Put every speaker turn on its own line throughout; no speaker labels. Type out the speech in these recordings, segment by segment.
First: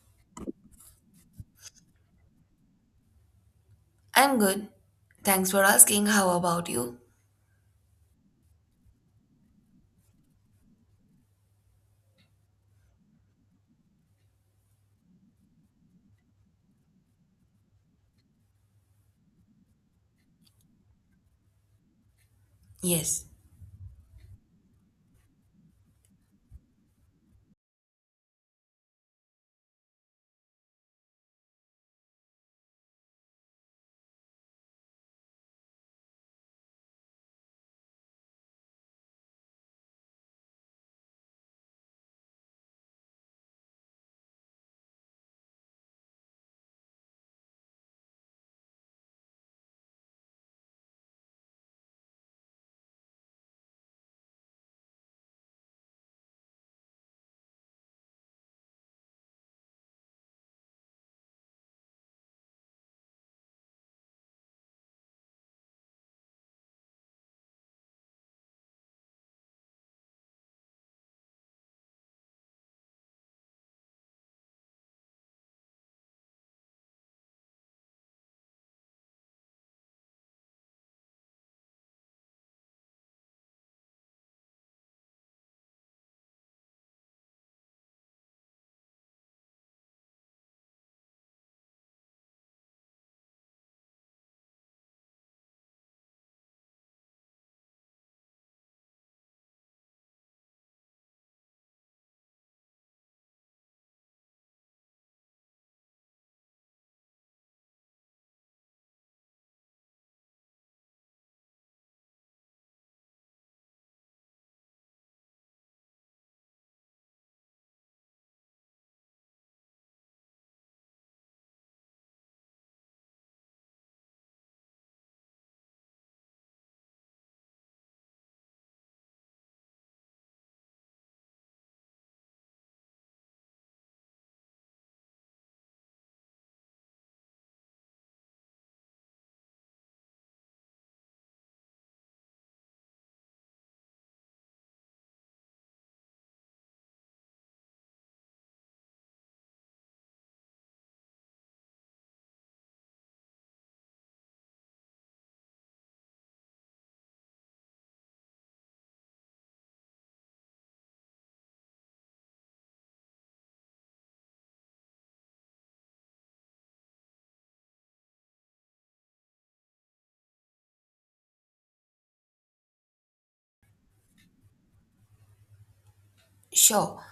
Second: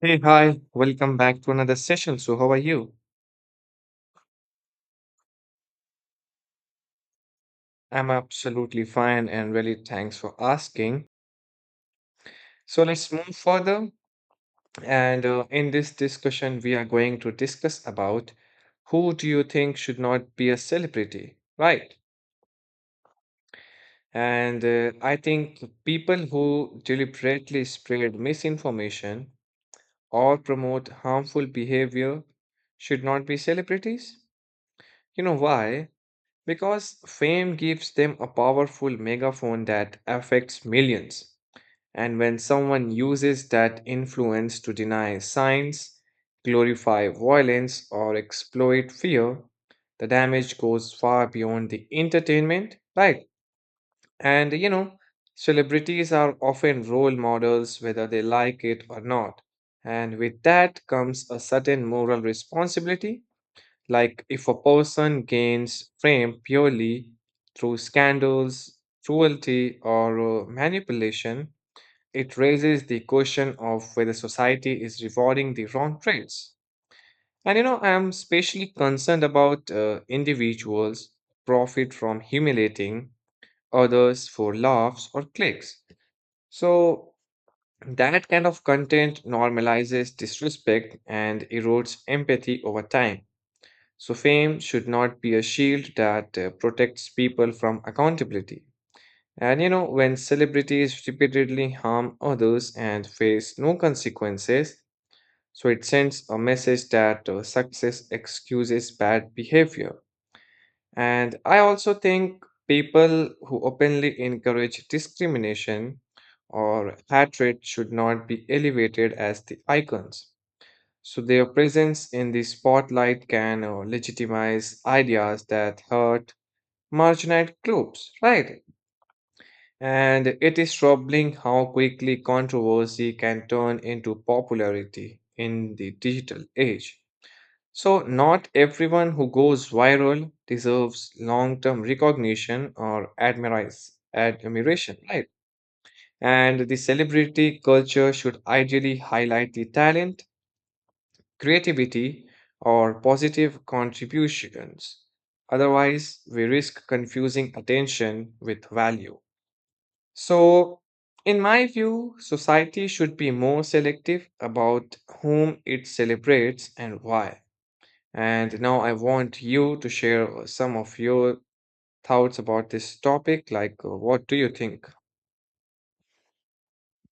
Hey, hi, welcome back to another session. So, how are you?
I'm good. Thanks for asking. How about you?
I'm absolutely fine and really thanks for asking. So, let's move further. And In this discussion, we are going to discuss about who do you think should not be a celebrity, right?
Yes,
And I think people who deliberately spread misinformation or promote harmful behavior should not be celebrities. You know why? Because fame gives them a powerful megaphone that affects millions. And when someone uses that influence to deny science, glorify violence, or exploit fear, the damage goes far beyond the entertainment, right? And you know, celebrities are often role models whether they like it or not. And with that comes a certain moral responsibility like, if a person gains fame purely through scandals, cruelty, or manipulation, it raises the question of whether society is rewarding the wrong traits. And you know, I'm especially concerned about individuals who profit from humiliating others for laughs or clicks. So, that kind of content normalizes disrespect and erodes empathy over time. So, fame should not be a shield that protects people from accountability. And you know, when celebrities repeatedly harm others and face no consequences, so it sends a message that success excuses bad behavior. And I also think people who openly encourage discrimination or hatred should not be elevated as the icons. So their presence in the spotlight can legitimize ideas that hurt marginalized groups, right? And it is troubling how quickly controversy can turn into popularity in the digital age. So not everyone who goes viral deserves long-term recognition or admiration, right? And the celebrity culture should ideally highlight the talent creativity, or positive contributions. Otherwise, we risk confusing attention with value. So, in my view, society should be more selective about whom it celebrates and why. And now I want you to share some of your thoughts about this topic. Like, what do you think?
sure.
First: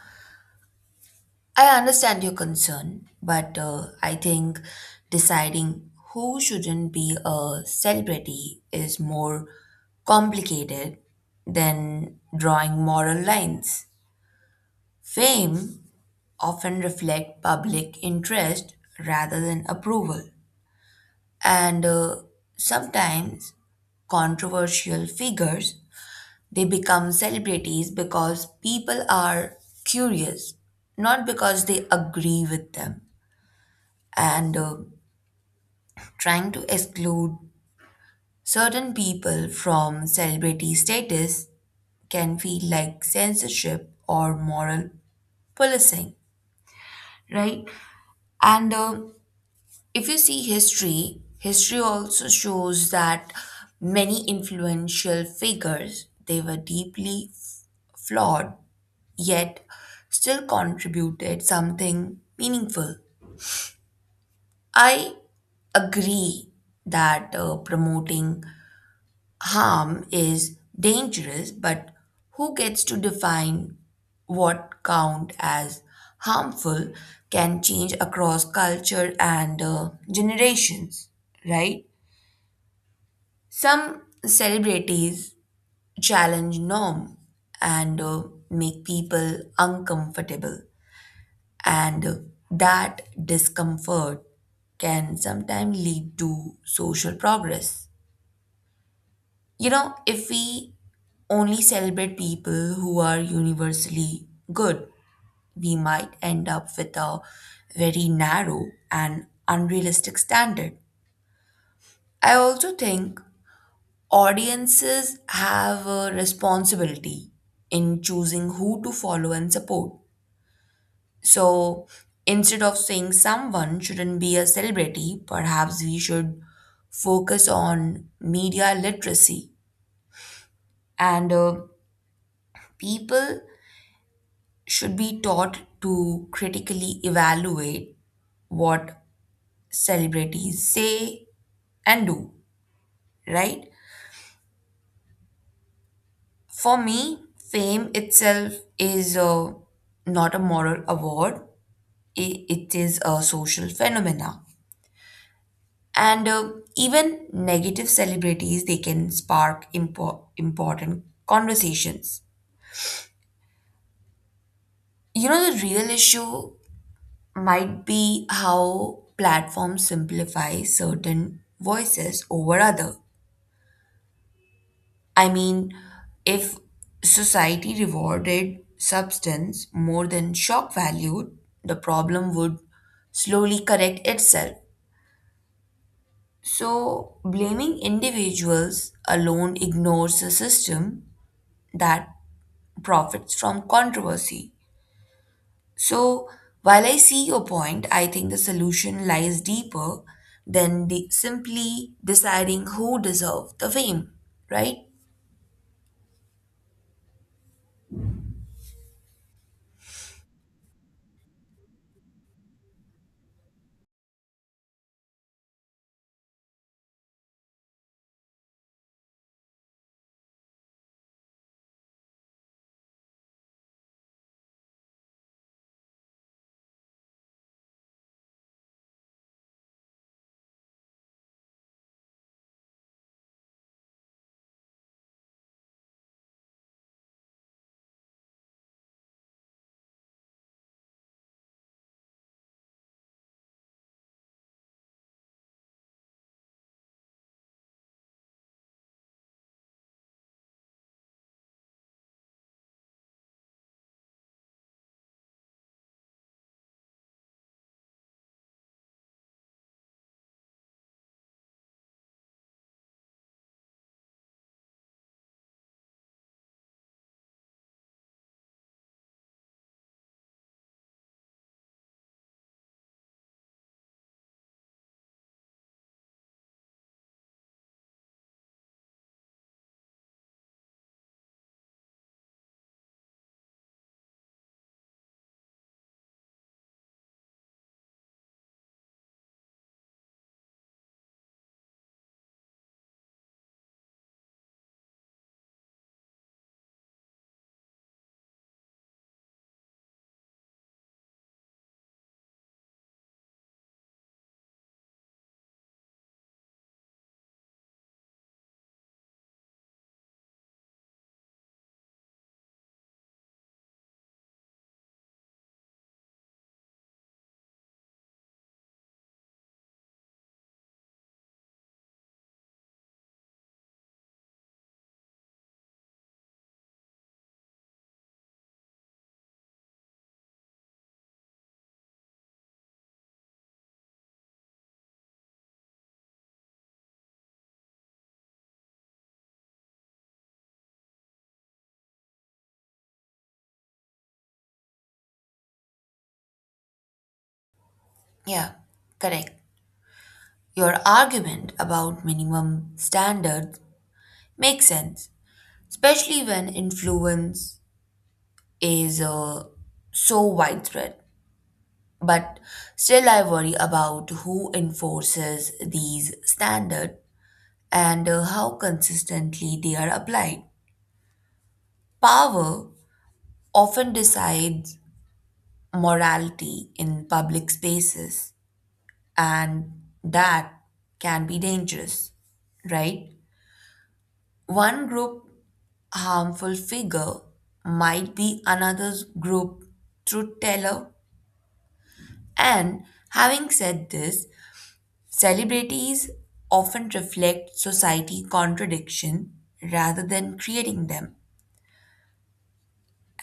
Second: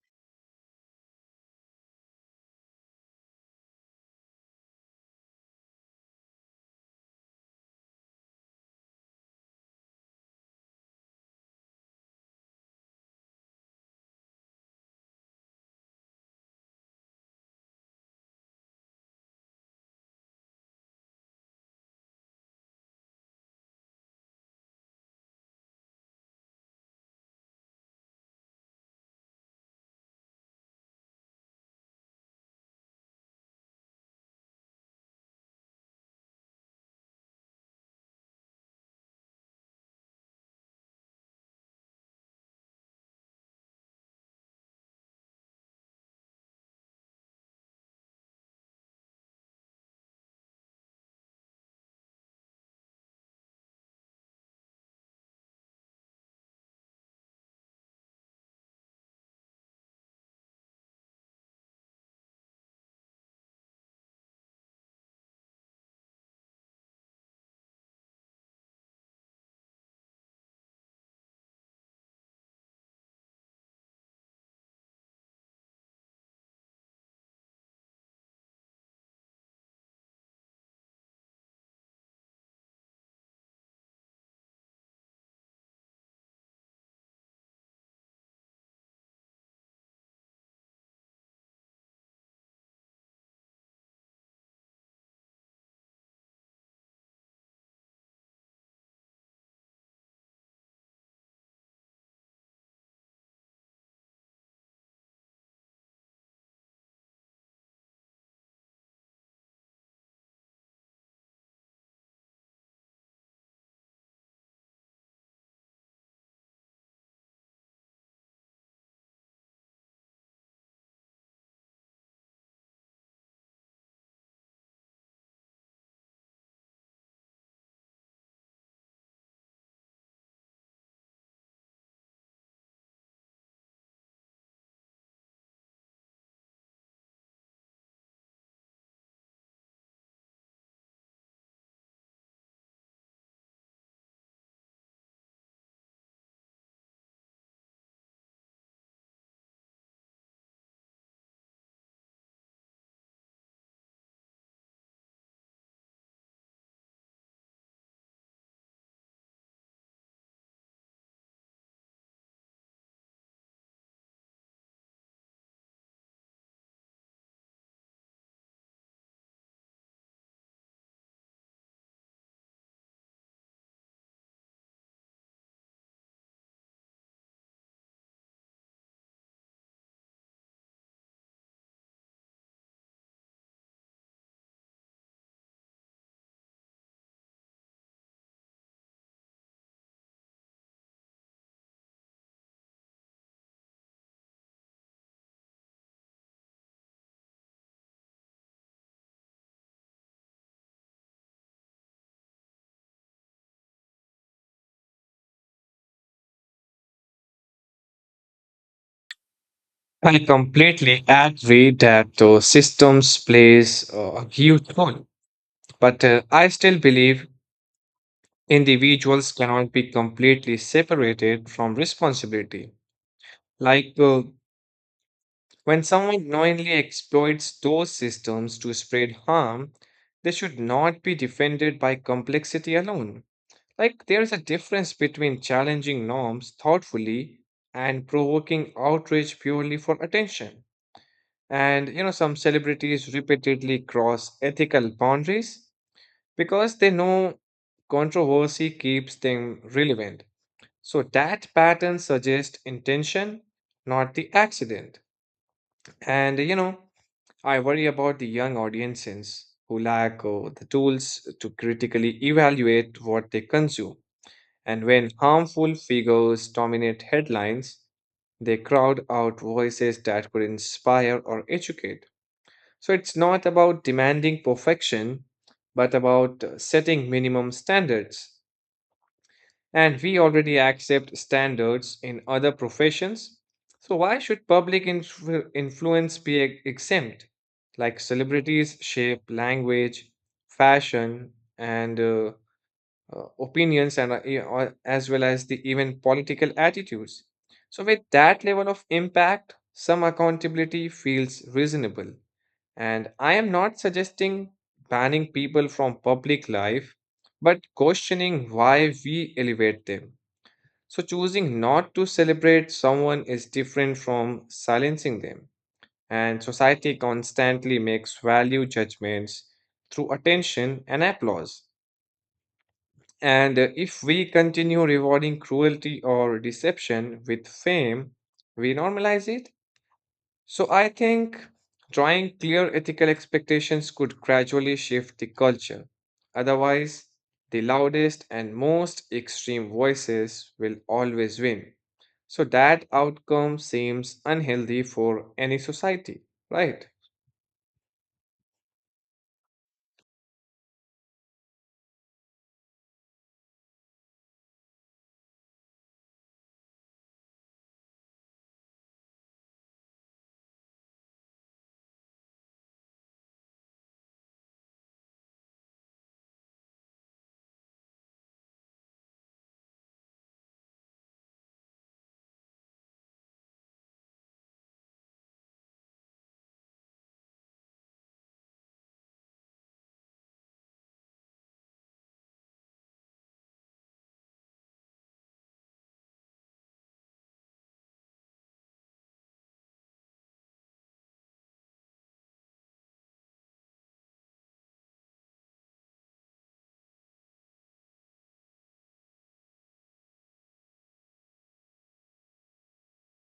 I understand your concern, but I think deciding who shouldn't be a celebrity is more complicated than drawing moral lines. Fame often reflects public interest rather than approval, and sometimes controversial figures They become celebrities because people are curious, not because they agree with them. And Trying to exclude certain people from celebrity status can feel like censorship or moral policing, right? And If you see history, also shows that many influential figures they were deeply flawed yet still contributed something meaningful. I agree that promoting harm is dangerous, but who gets to define what count as harmful can change across culture and generations, right? Some celebrities challenge norm and make people uncomfortable. And that discomfort can sometimes lead to social progress. You know, if we only celebrate people who are universally good, we might end up with a very narrow and unrealistic standard. I also think audiences have a responsibility in choosing who to follow and support. So instead of saying someone shouldn't be a celebrity, perhaps we should focus on media literacy, and people should be taught to critically evaluate what celebrities say and do, right? For me, fame itself is not a moral award, it is a social phenomena. And even negative celebrities they can spark important conversations. You know, the real issue might be how platforms simplify certain voices over other. I mean, if society rewarded substance more than shock value, the problem would slowly correct itself. So blaming individuals alone ignores a system that profits from controversy. So, while I see your point, I think the solution lies deeper than the simply deciding who deserve the fame, right?
I completely agree that systems plays a huge role, but I still believe Individuals cannot be completely separated from responsibility. Like uh, when someone knowingly exploits those systems to spread harm, they should not be defended by complexity alone. Like there is a difference between challenging norms thoughtfully and provoking outrage purely for attention. And you know, some celebrities repeatedly cross ethical boundaries because they know controversy keeps them relevant. So that pattern suggests intention, not the accident. And you know, I worry about the young audiences who lack the tools to critically evaluate what they consume. And when harmful figures dominate headlines, they crowd out voices that could inspire or educate. So it's not about demanding perfection, but about setting minimum standards. And we already accept standards in other professions. So, why should public influence be exempt? Like celebrities shape language, fashion, and opinions, and as well as the even political attitudes. So, with that level of impact, some accountability feels reasonable. And I am not suggesting banning people from public life, but questioning why we elevate them. So, choosing not to celebrate someone is different from silencing them. And society constantly makes value judgments through attention and applause. And If we continue rewarding cruelty or deception with fame, we normalize it so I think drawing clear ethical expectations could gradually shift the culture. Otherwise, the loudest and most extreme voices will always win. So that outcome seems unhealthy for any society, right?
Yeah, correct. Your argument about minimum standards makes sense, especially when influence is so widespread. But still, I worry about who enforces these standards and how consistently they are applied. Power often decides morality in public spaces, and that can be dangerous, right? One group harmful figure might be another's group truth teller. And having said this, celebrities often reflect society contradiction rather than creating them.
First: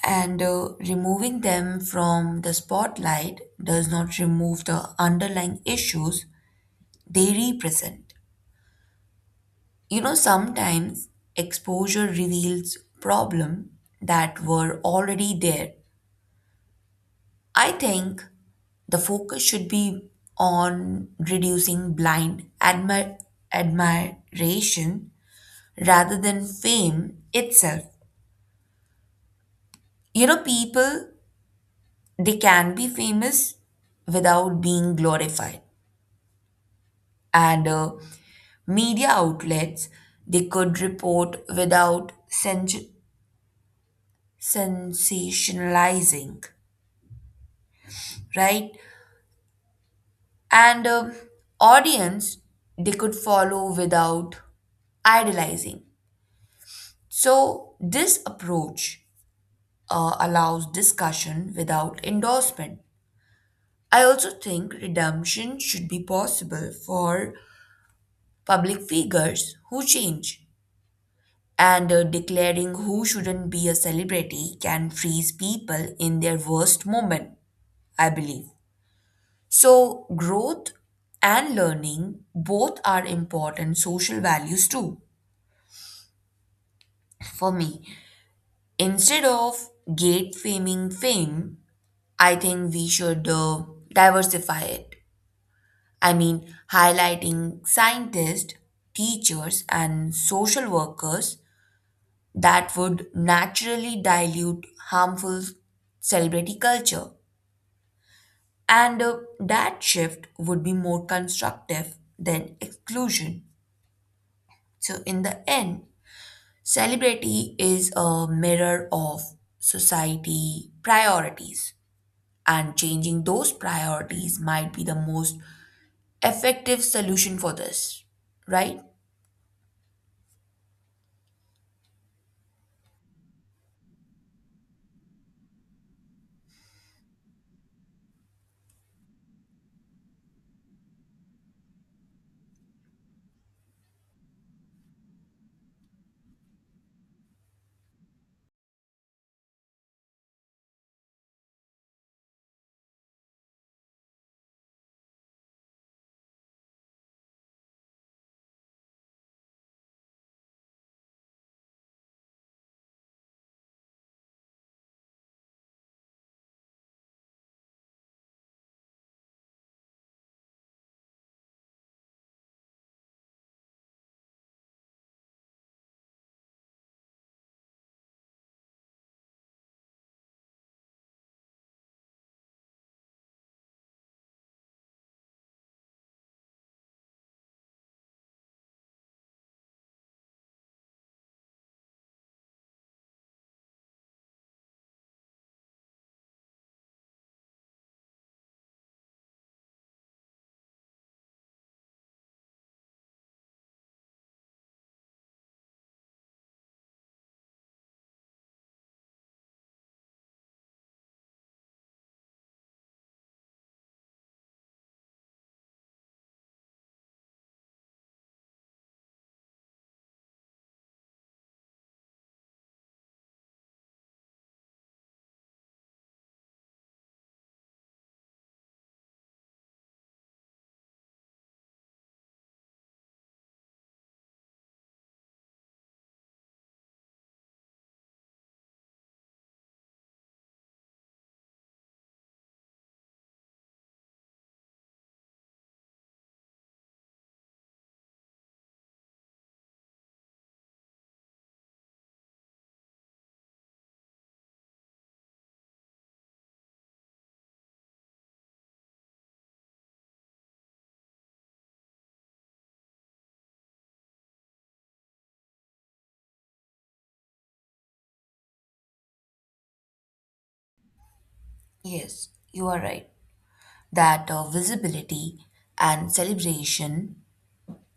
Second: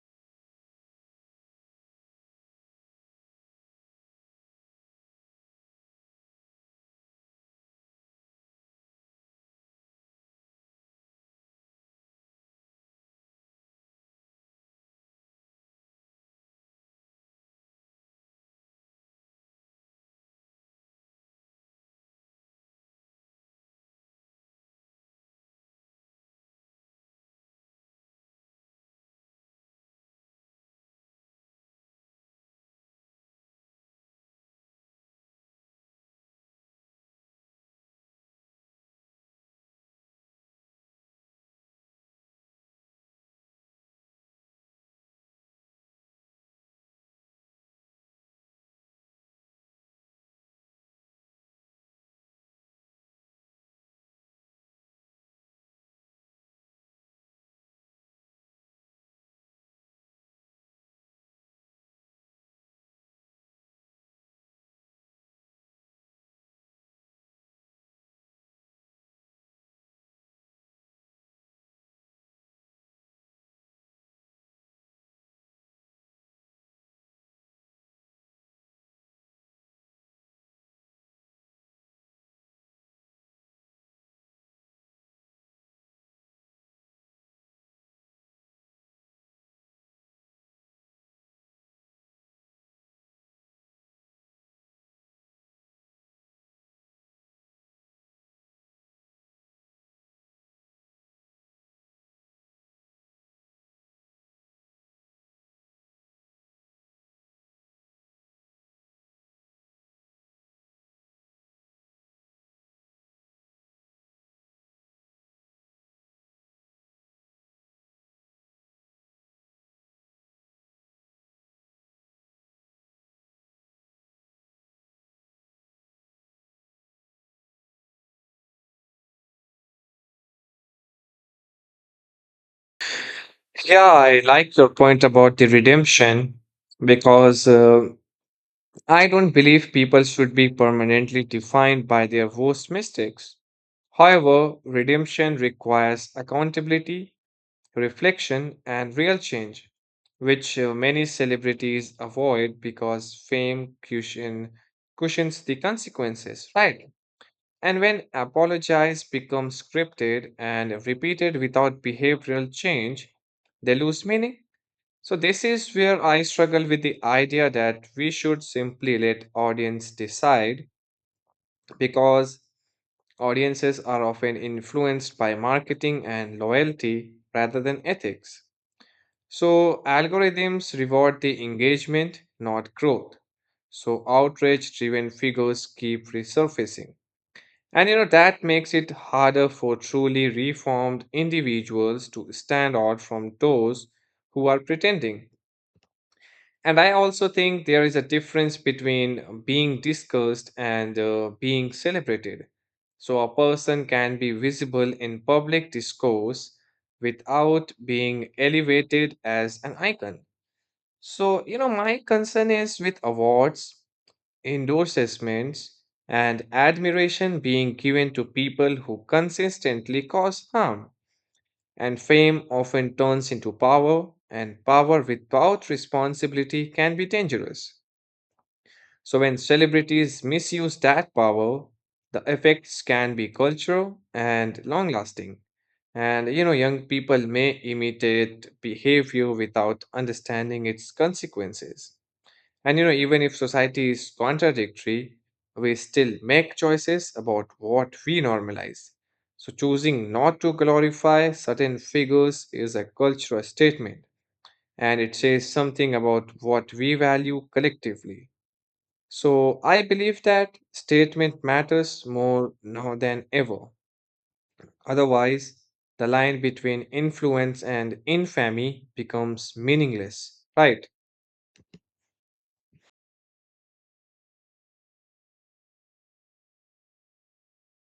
And Removing them from the spotlight does not remove the underlying issues they represent. You know, sometimes exposure reveals problems that were already there. I think the focus should be on reducing blind admiration rather than fame itself. You know, people they can be famous without being glorified, and media outlets they could report without sensationalizing, right? and Audience they could follow without idealizing. So this approach allows discussion without endorsement. I also think redemption should be possible for public figures who change. And Declaring who shouldn't be a celebrity can freeze people in their worst moment, I believe. So, growth and learning both are important social values too. For me, instead of gate faming fame, I think we should diversify it. I mean, highlighting scientists, teachers, and social workers that would naturally dilute harmful celebrity culture. And That shift would be more constructive than exclusion. So, in the end, celebrity is a mirror of society priorities, and changing those priorities might be the most effective solution for this, right?
Yeah, I like your point about the redemption because I don't believe people should be permanently defined by their worst mistakes. However, redemption requires accountability reflection, and real change, which many celebrities avoid because cushions the consequences, right? And when apologize becomes scripted and repeated without behavioral change, they lose meaning. So this is where I struggle with the idea that we should simply let audience decide because audiences are often influenced by marketing and loyalty rather than ethics. So, algorithms reward the engagement, not growth. So, outrage driven figures keep resurfacing. And you know, that makes it harder for truly reformed individuals to stand out from those who are pretending. And I also think there is a difference between being discussed and being celebrated. So, a person can be visible in public discourse without being elevated as an icon. So, you know, my concern is with awards, endorsements, and admiration being given to people who consistently cause harm. And fame often turns into power, and power without responsibility can be dangerous. So, when celebrities misuse that power, the effects can be cultural and long lasting. And, you know, young people may imitate behavior without understanding its consequences. And you know, even if society is contradictory, we still make choices about what we normalize. So, choosing not to glorify certain figures is a cultural statement and it says something about what we value collectively. So, I believe that statement matters more now than ever. Otherwise, the line between influence and infamy becomes meaningless, right?
Yes, you are right. That visibility and celebration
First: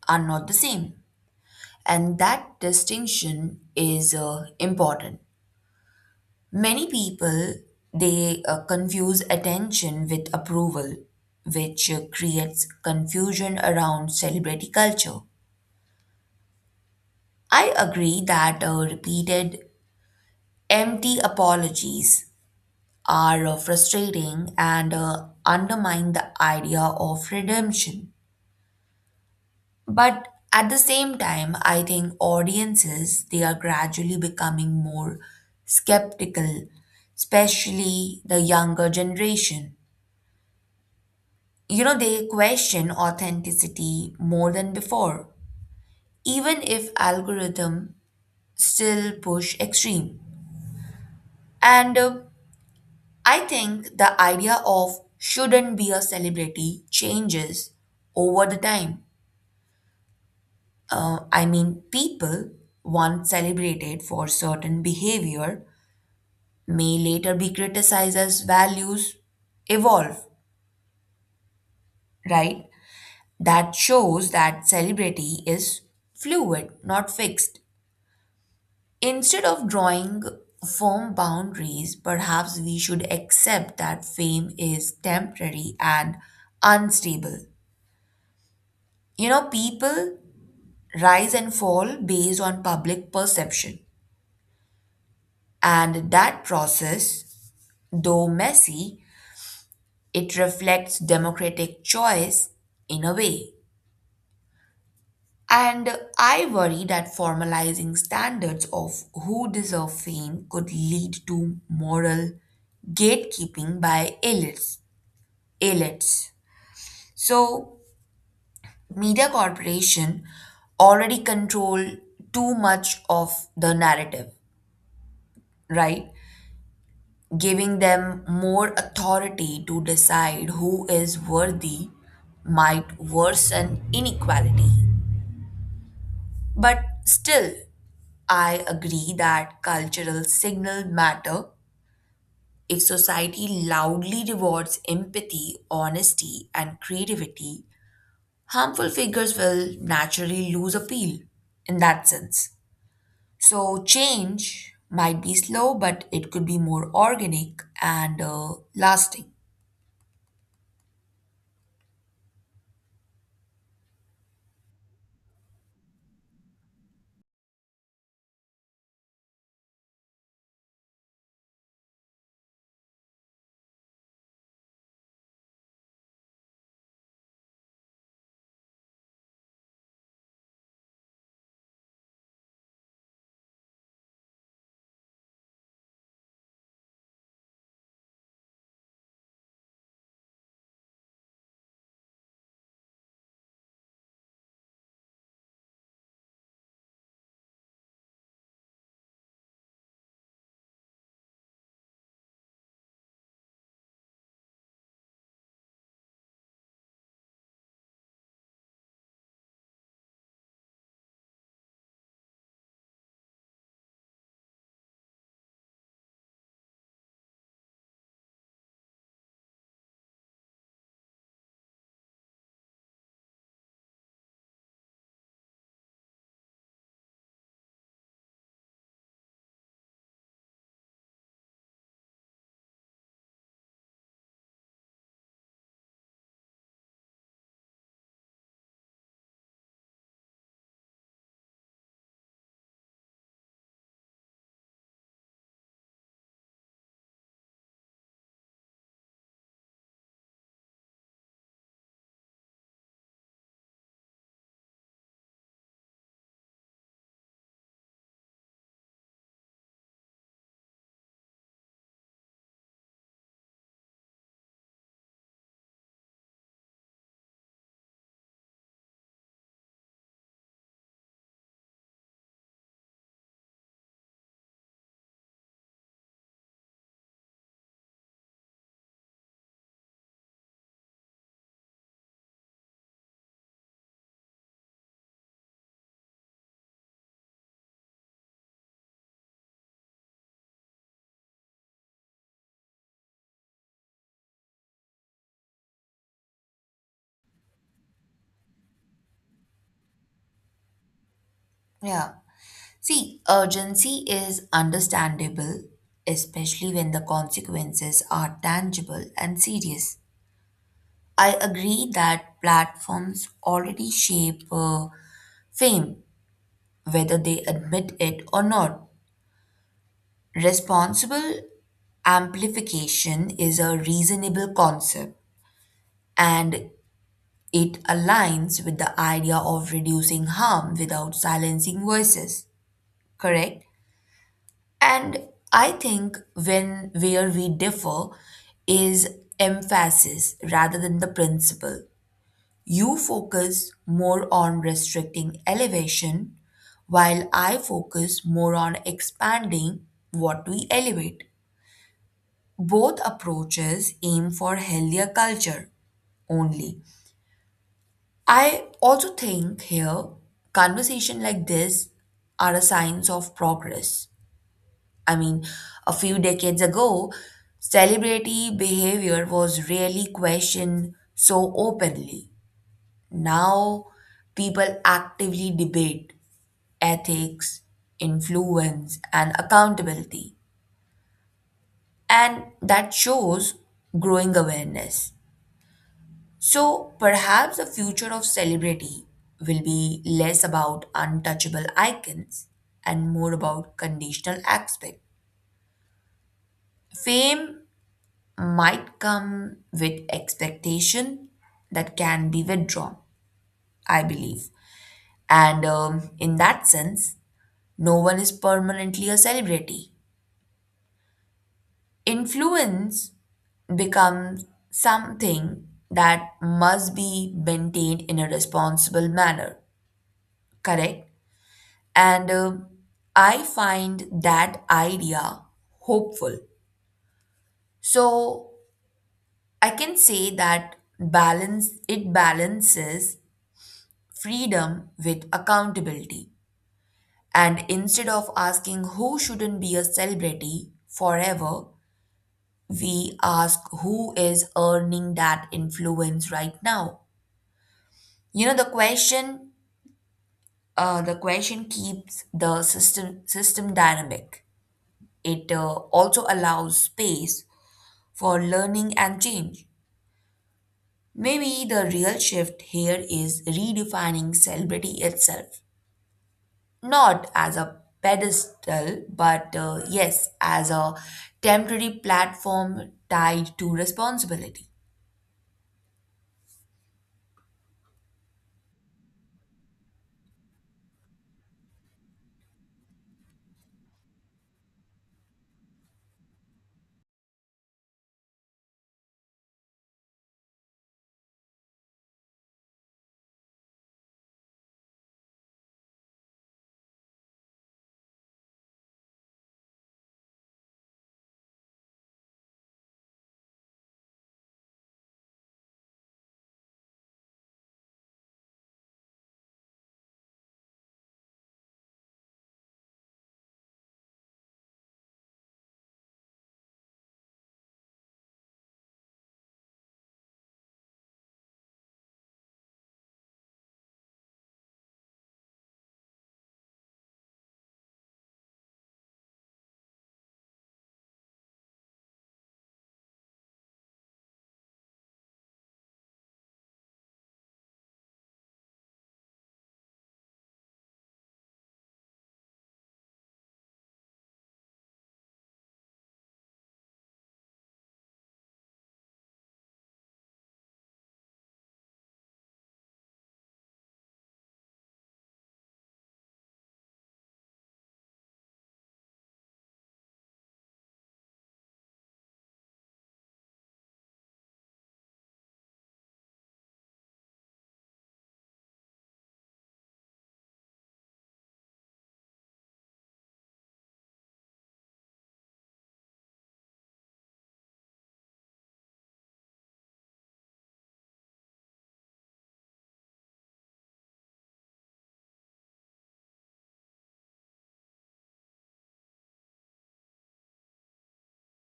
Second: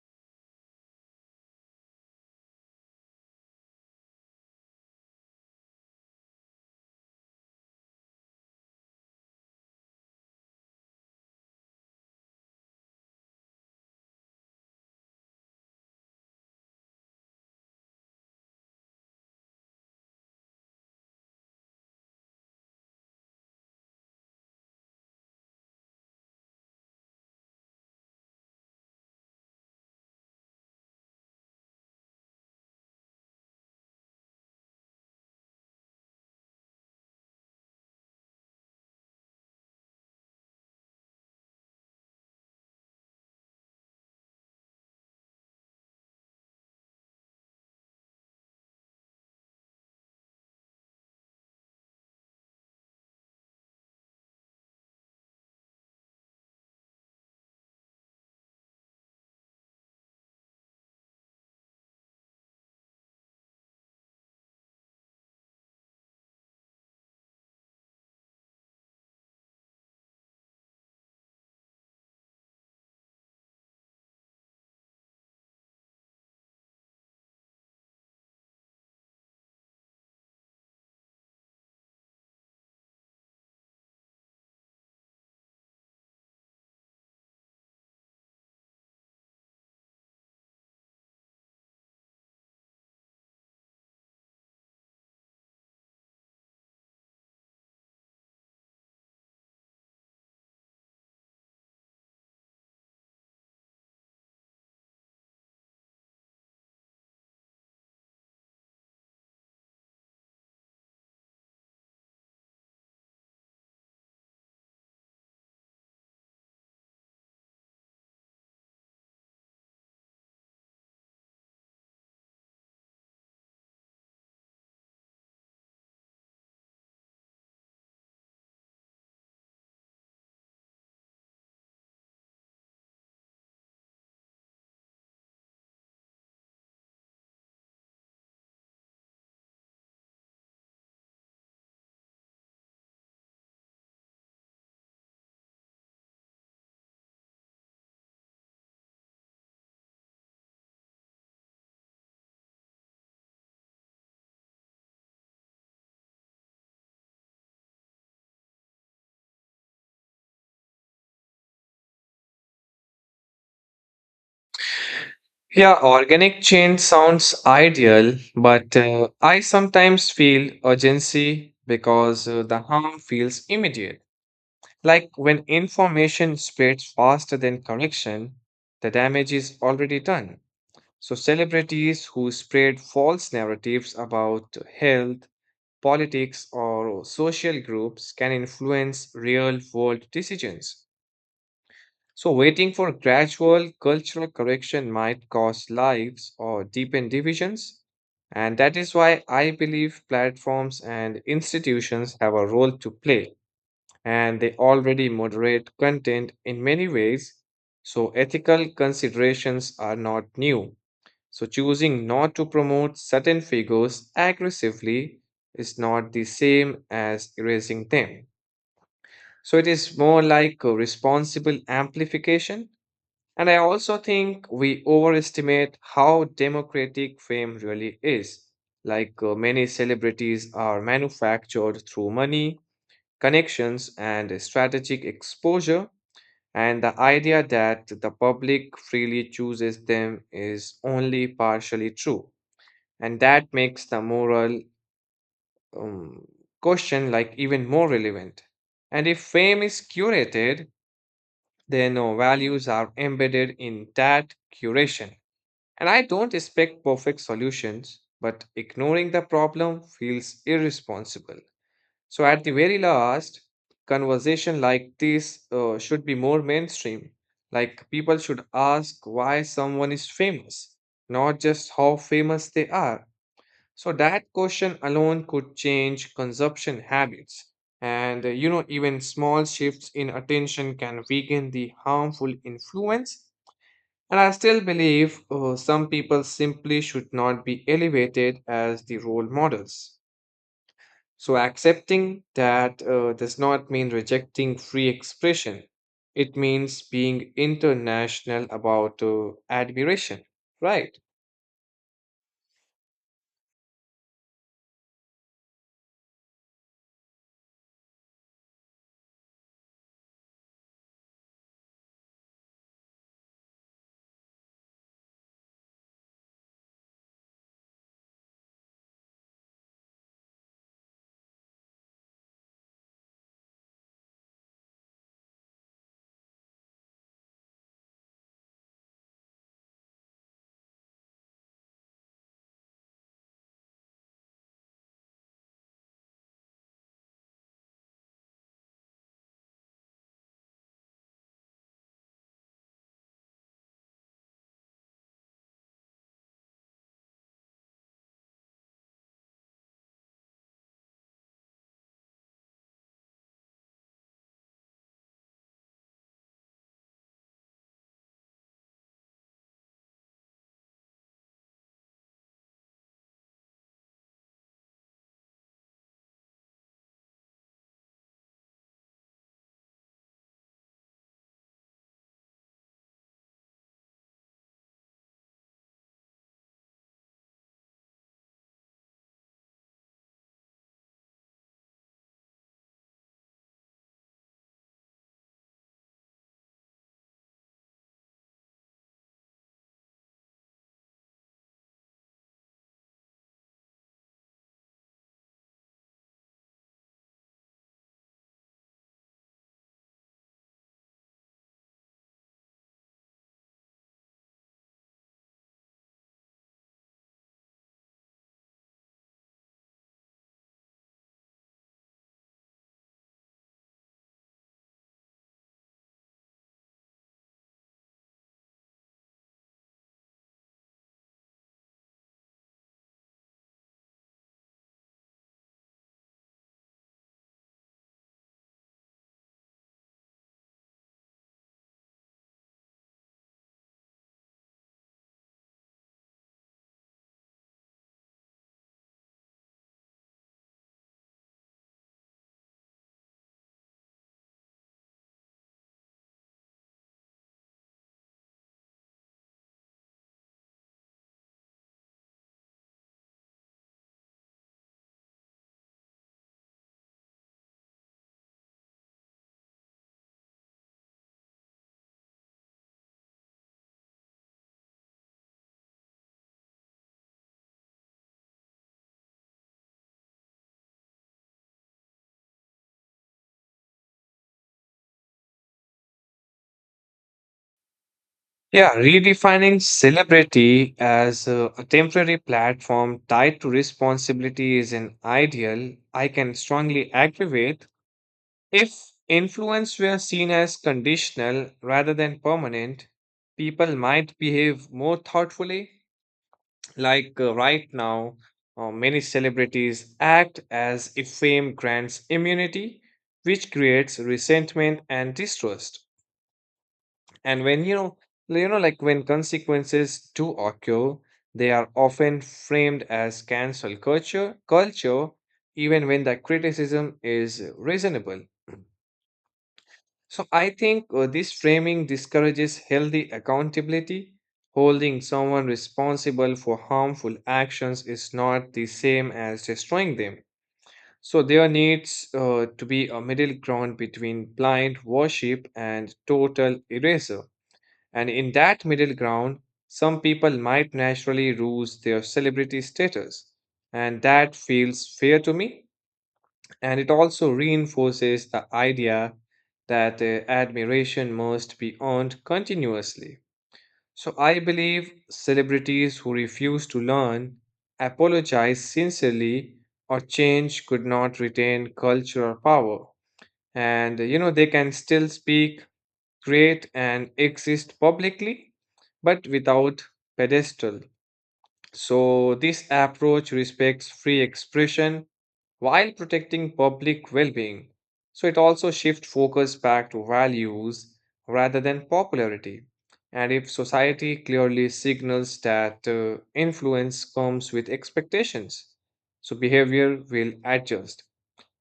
are not the same, and that distinction is important. Many people they confuse attention with approval, which creates confusion around celebrity culture. I agree that repeated empty apologies are frustrating and undermine the idea of redemption. But at the same time, I think audiences they are gradually becoming more skeptical, especially the younger generation. You know, they question authenticity more than before, even if algorithm still push extreme. And I think the idea of shouldn't be a celebrity changes over the time. I mean, people once celebrated for certain behavior may later be criticized as values evolve, right? That shows that celebrity is fluid, not fixed. Instead of drawing firm boundaries, perhaps we should accept that fame is temporary and unstable. You know, people rise and fall based on public perception, and that process, though messy, it reflects democratic choice in a way. And I worry that formalizing standards of who deserve fame could lead to moral gatekeeping by elites. So, media corporation already control too much of the narrative, right? Giving them more authority to decide who is worthy might worsen inequality. But still, I agree that cultural signal matter. If society loudly rewards empathy, honesty, and creativity, harmful figures will naturally lose appeal in that sense. So, change might be slow, but it could be more organic and lasting.
Yeah, organic change sounds ideal, but I sometimes feel urgency because the harm feels immediate. Like when information spreads faster than correction, the damage is already done. So, celebrities who spread false narratives about health, politics, or social groups can influence real world decisions. So, waiting for gradual cultural correction might cost lives or deepen divisions. And that is why I believe platforms and institutions have a role to play. And they already moderate content in many ways. So, ethical considerations are not new. So, choosing not to promote certain figures aggressively is not the same as erasing them. So, it is more like a responsible amplification and I also think we overestimate how democratic fame really is. Many celebrities are manufactured through money, connections, and strategic exposure, and the idea that the public freely chooses them is only partially true. And that makes the moral um, question like even more relevant. And if fame is curated, then values are embedded in that curation And I don't expect perfect solutions, but ignoring the problem feels irresponsible. So, at the very last, conversation like this should be more mainstream. Like, people should ask why someone is famous, not just how famous they are. So, that question alone could change consumption habits. And, you know, even small shifts in attention can weaken the harmful influence and I still believe some people simply should not be elevated as the role models. So accepting that does not mean rejecting free expression. It means being international about admiration, right?
Yeah. See, urgency is understandable, especially when the consequences are tangible and serious. I agree that platforms already shape fame, whether they admit it or not. Responsible amplification is a reasonable concept, and it aligns with the idea of reducing harm without silencing voices, correct? And I think when where we differ is emphasis rather than the principle. You focus more on restricting elevation, while I focus more on expanding what we elevate. Both approaches aim for healthier culture only. I also think here conversation like this are a signs of progress. I mean, a few decades ago, celebrity behavior was rarely questioned so openly. Now people actively debate ethics, influence, and accountability. And that shows growing awareness. So perhaps the future of celebrity will be less about untouchable icons and more about conditional aspect. Fame might come with expectation that can be withdrawn, I believe. And In that sense, no one is permanently a celebrity. Influence becomes something that must be maintained in a responsible manner, correct? And I find that idea hopeful. So I can say that balance it balances freedom with accountability. And instead of asking who shouldn't be a celebrity forever, we ask who is earning that influence right now. You know, the question keeps the system dynamic. It also allows space for learning and change. Maybe the real shift here is redefining celebrity itself, not as a pedestal but, yes, as a temporary platform tied to responsibility.
Yeah, redefining celebrity as a temporary platform tied to responsibility is an ideal I can strongly agree with If influence were seen as conditional rather than permanent, people might behave more thoughtfully. Right now, many celebrities act as if fame grants immunity, which creates resentment and distrust. And when you know, like when consequences do occur, they are often framed as culture, even when the criticism is reasonable. So I think this framing discourages healthy accountability. Holding someone responsible for harmful actions is not the same as destroying them. So there needs to be a middle ground between blind worship and total erasure. And in that middle ground, some people might naturally lose their celebrity status. And that feels fair to me and it also reinforces the idea that admiration must be earned continuously. So I believe celebrities who refuse to learn, apologize sincerely, or change could not retain cultural power. And You know, they can still speak, create, and exist publicly, but without pedestal. So this approach respects free expression while protecting public well being. So it also shifts focus back to values rather than popularity. And if society clearly signals that influence comes with expectations, so behavior will adjust.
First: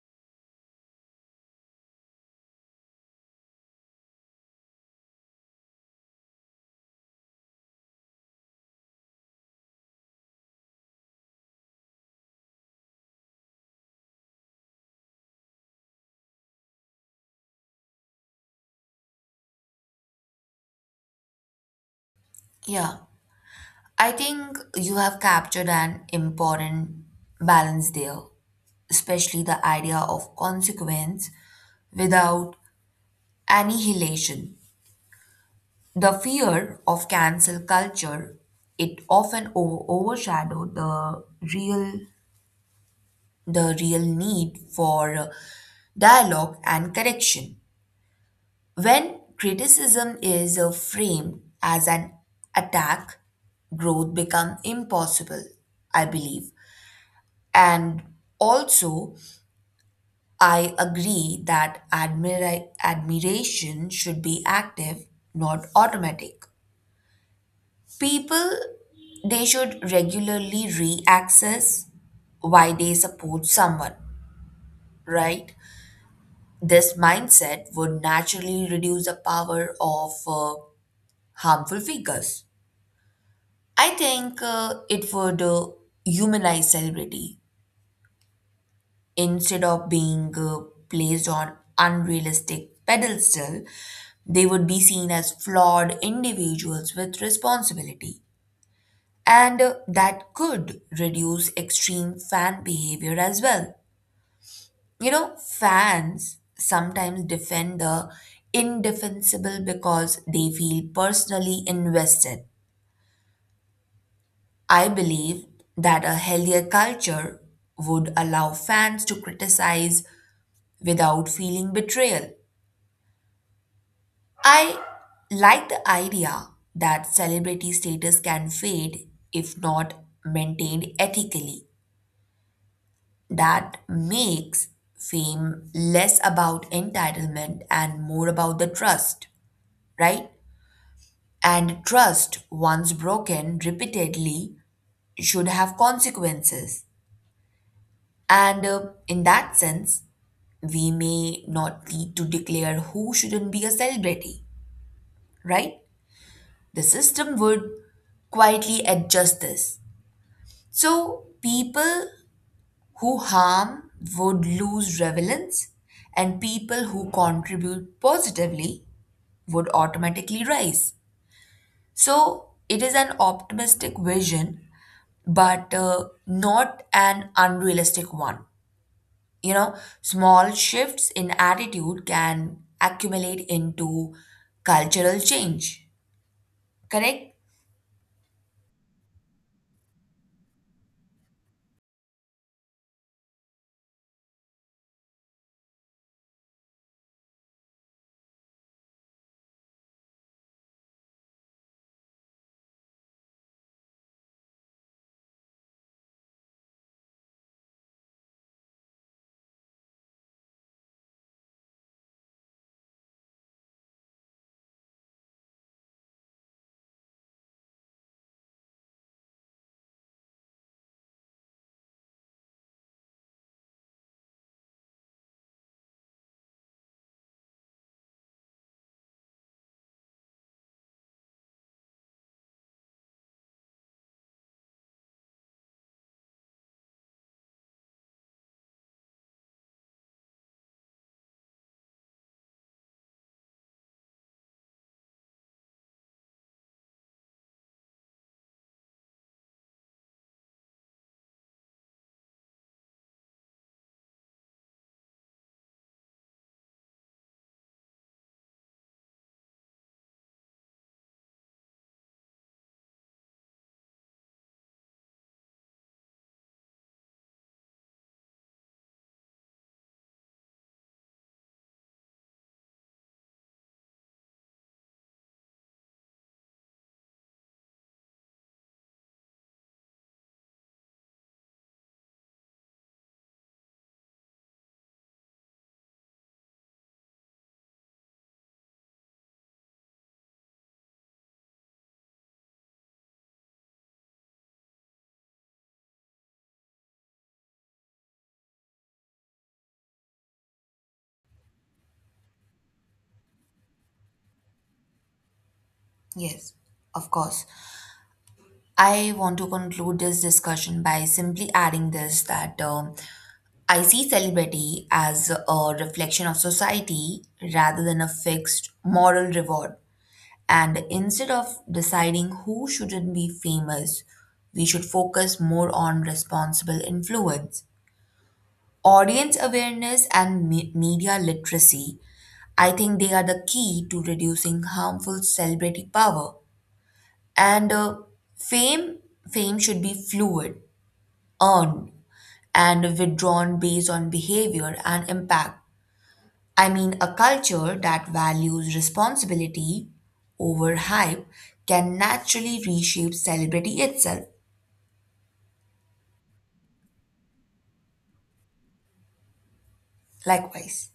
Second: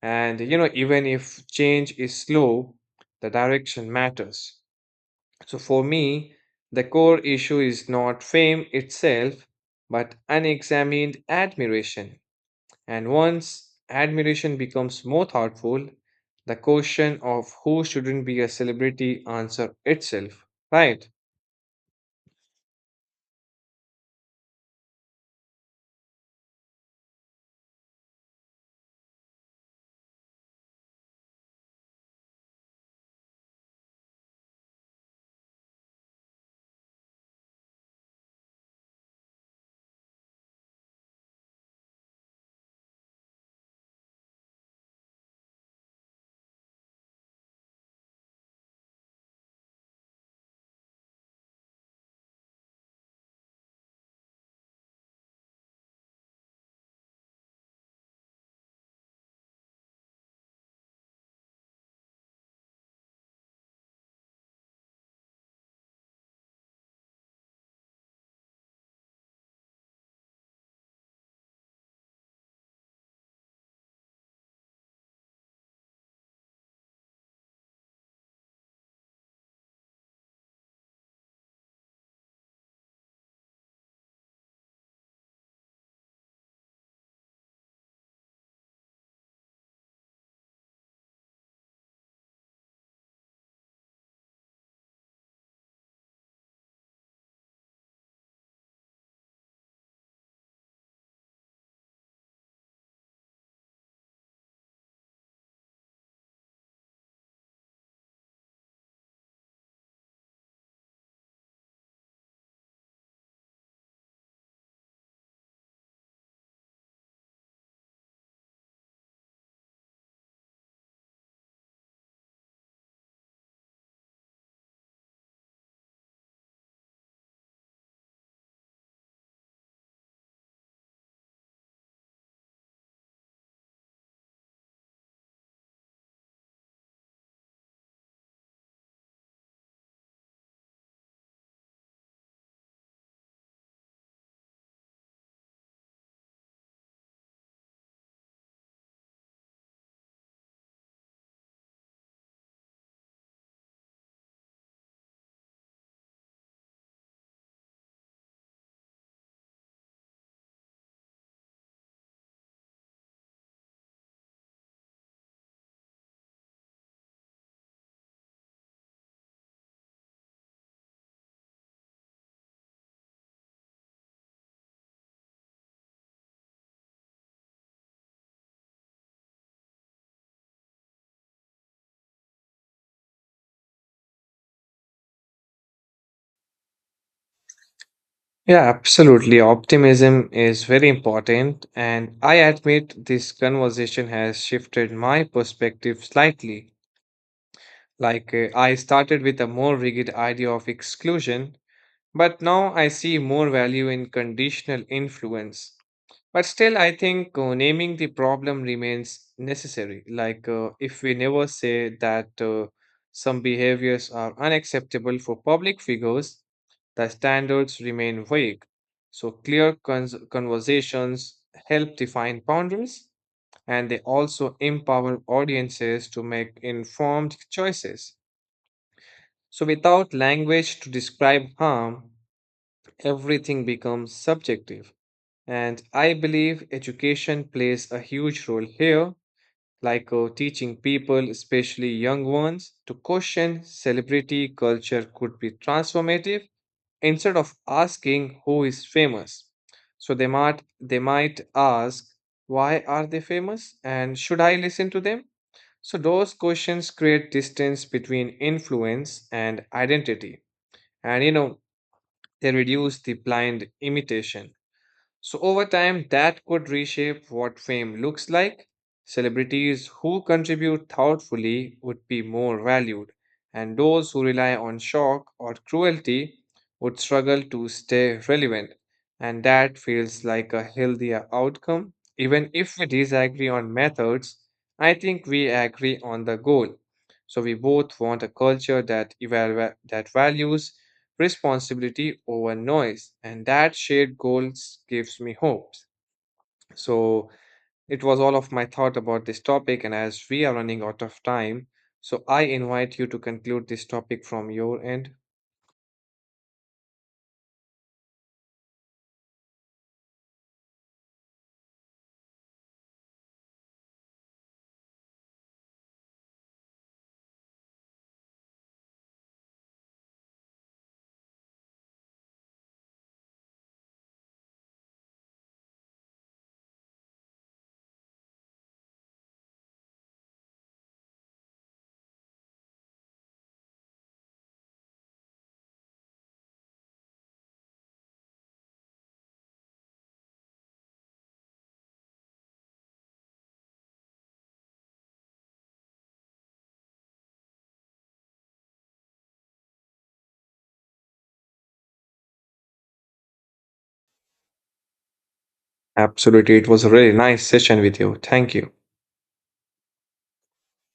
And you know, even if change is slow, the direction matters. So for me, the core issue is not fame itself, but unexamined admiration. And once admiration becomes more thoughtful, the question of who shouldn't be a celebrity answer itself, right?
Yeah, I think you have captured an important balance there, especially the idea of consequence without annihilation. The fear of cancel culture it often overshadowed the real real need for dialogue and correction. When criticism is framed as an attack, growth becomes impossible, I believe. And also, I agree that admiration should be active, not automatic. People they should regularly reaccess why they support someone, right? This mindset would naturally reduce the power of harmful figures. I think it would humanize celebrity. Instead of being placed on unrealistic pedestal, they would be seen as flawed individuals with responsibility, and that could reduce extreme fan behavior as well. You know, fans sometimes defend the indefensible because they feel personally invested. I believe that a healthier culture would allow fans to criticize without feeling betrayal. I like the idea that celebrity status can fade if not maintained ethically. That makes fame less about entitlement and more about the trust, right? And trust, once broken repeatedly, should have consequences. And In that sense, we may not need to declare who shouldn't be a celebrity, right? The system would quietly adjust this. So people who harm would lose relevance, and people who contribute positively would automatically rise. So it is an optimistic vision, but not an unrealistic one. You know, small shifts in attitude can accumulate into cultural change. Correct?
Yeah, absolutely. Optimism is very important, and I admit this conversation has shifted my perspective slightly. Like, I started with a more rigid idea of exclusion, but now I see more value in conditional influence. But still, I think naming the problem remains necessary. Like, if we never say that some behaviors are unacceptable for public figures, the standards remain vague. So, clear conversations help define boundaries and they also empower audiences to make informed choices. So, without language to describe harm, everything becomes subjective. And I believe education plays a huge role here, like teaching people, especially young ones, to question celebrity culture could be transformative instead of asking who is famous. So they might ask, why are they famous and should I listen to them? So those questions create distance between influence and identity. And you know, they reduce the blind imitation. So, over time, that could reshape what fame looks like. Celebrities who contribute thoughtfully would be more valued, and those who rely on shock or cruelty would struggle to stay relevant. And that feels like a healthier outcome. Even if we disagree on methods, I think we agree on the goal. So, we both want a culture that values responsibility over noise. And that shared goals gives me hope. So it was all of my thought about this topic, and as we are running out of time, so I invite you to conclude this topic from your end.
Yes, of course. I want to conclude this discussion by simply adding this that I see celibacy as a reflection of society rather than a fixed moral reward. And instead of deciding who shouldn't be famous, we should focus more on responsible influence. Audience awareness and media literacy, I think they are the key to reducing harmful celebrity power. And fame, fame should be fluid, earned, and withdrawn based on behavior and impact. I mean, a culture that values responsibility over hype can naturally reshape celebrity itself.
Absolutely. It was a really nice session with you. Thank you.
Likewise.